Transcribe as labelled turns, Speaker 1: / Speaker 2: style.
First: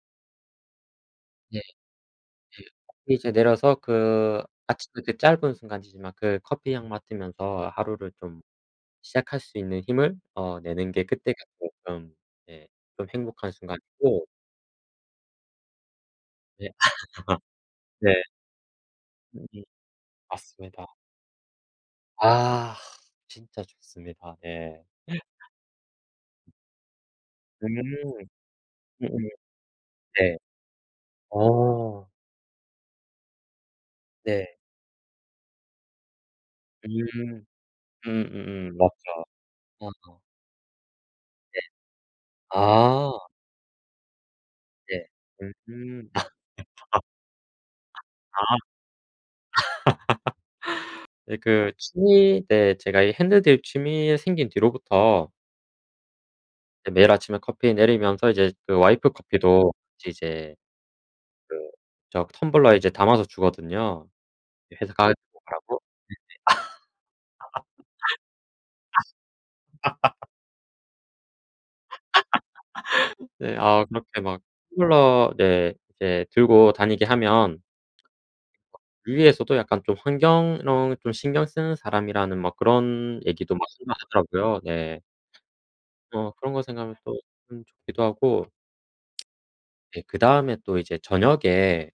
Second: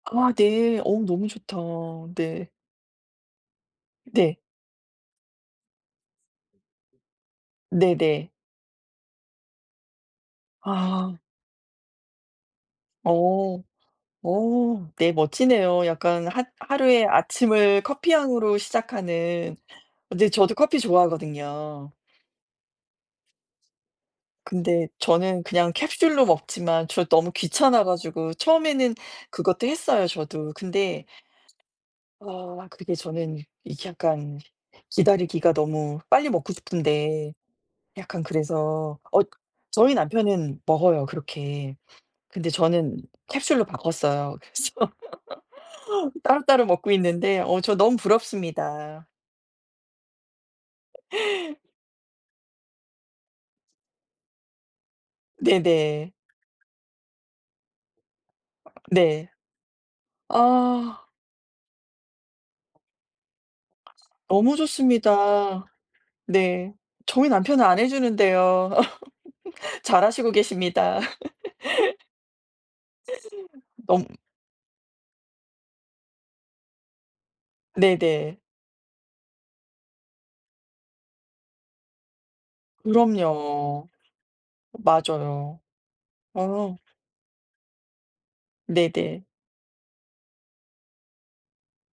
Speaker 1: 아 네. 어 너무
Speaker 2: 예.
Speaker 1: 좋다.
Speaker 2: 예.
Speaker 1: 네.
Speaker 2: 그리고 이제 내려서
Speaker 1: 네.
Speaker 2: 그 아침의 그 짧은 순간이지만 그 커피 향 맡으면서 하루를
Speaker 1: 네네.
Speaker 2: 좀 시작할 수 있는 힘을 어 내는 게
Speaker 1: 아.
Speaker 2: 그때가 쪼끔 예 좀 행복한
Speaker 1: 어.
Speaker 2: 순간이고
Speaker 1: 어 네 멋지네요. 약간 하
Speaker 2: 네.
Speaker 1: 하루에 아침을
Speaker 2: 네.
Speaker 1: 커피 향으로
Speaker 2: 음.
Speaker 1: 시작하는. 네 저도 커피
Speaker 2: 맞습니다.
Speaker 1: 좋아하거든요.
Speaker 2: 아 진짜 좋습니다. 네.
Speaker 1: 근데 저는 그냥 캡슐로 먹지만 저 너무
Speaker 2: 음.
Speaker 1: 귀찮아 가지고 처음에는
Speaker 2: 음음.
Speaker 1: 그것도 했어요
Speaker 2: 네.
Speaker 1: 저도. 근데
Speaker 2: 어.
Speaker 1: 어 그게 저는 이게 약간
Speaker 2: 네.
Speaker 1: 기다리기가 너무 빨리 먹고 싶은데
Speaker 2: 음.
Speaker 1: 약간
Speaker 2: 음음음.
Speaker 1: 그래서. 어
Speaker 2: 맞죠.
Speaker 1: 저희
Speaker 2: 아.
Speaker 1: 남편은 먹어요
Speaker 2: 네.
Speaker 1: 그렇게. 근데 저는
Speaker 2: 아.
Speaker 1: 캡슐로 바꿨어요. 그래서
Speaker 2: 예. 음.
Speaker 1: 따로따로 먹고
Speaker 2: 아. 아.
Speaker 1: 있는데 어 저 너무 부럽습니다.
Speaker 2: 아. 네 그 취미 네 제가 이 핸드드립 취미 생긴 뒤로부터
Speaker 1: 네네.
Speaker 2: 이제 매일 아침에 커피 내리면서 이제 그 와이프
Speaker 1: 네.
Speaker 2: 커피도 같이 이제
Speaker 1: 아.
Speaker 2: 그 저 그 텀블러에 이제 담아서 주거든요.
Speaker 1: 너무
Speaker 2: 예 회사 가지고
Speaker 1: 좋습니다.
Speaker 2: 가라고. 네네.
Speaker 1: 네. 저희 남편은 안 해주는데요.
Speaker 2: 아.
Speaker 1: 잘하시고 계십니다.
Speaker 2: 네. 아
Speaker 1: 너무
Speaker 2: 그렇게 막 텀블러 네 이제 들고 다니게 하면
Speaker 1: 네네.
Speaker 2: 위에서도 약간 좀 환경 이런 거 좀 신경 쓰는 사람이라는 뭐 그런 얘기도 막
Speaker 1: 그럼요.
Speaker 2: [unintelligible] 하더라고요. 네.
Speaker 1: 맞아요.
Speaker 2: 어 그런 거
Speaker 1: 어.
Speaker 2: 생각하면 또 좀 좋기도 하고
Speaker 1: 네네.
Speaker 2: 네 그다음에 또 이제 저녁에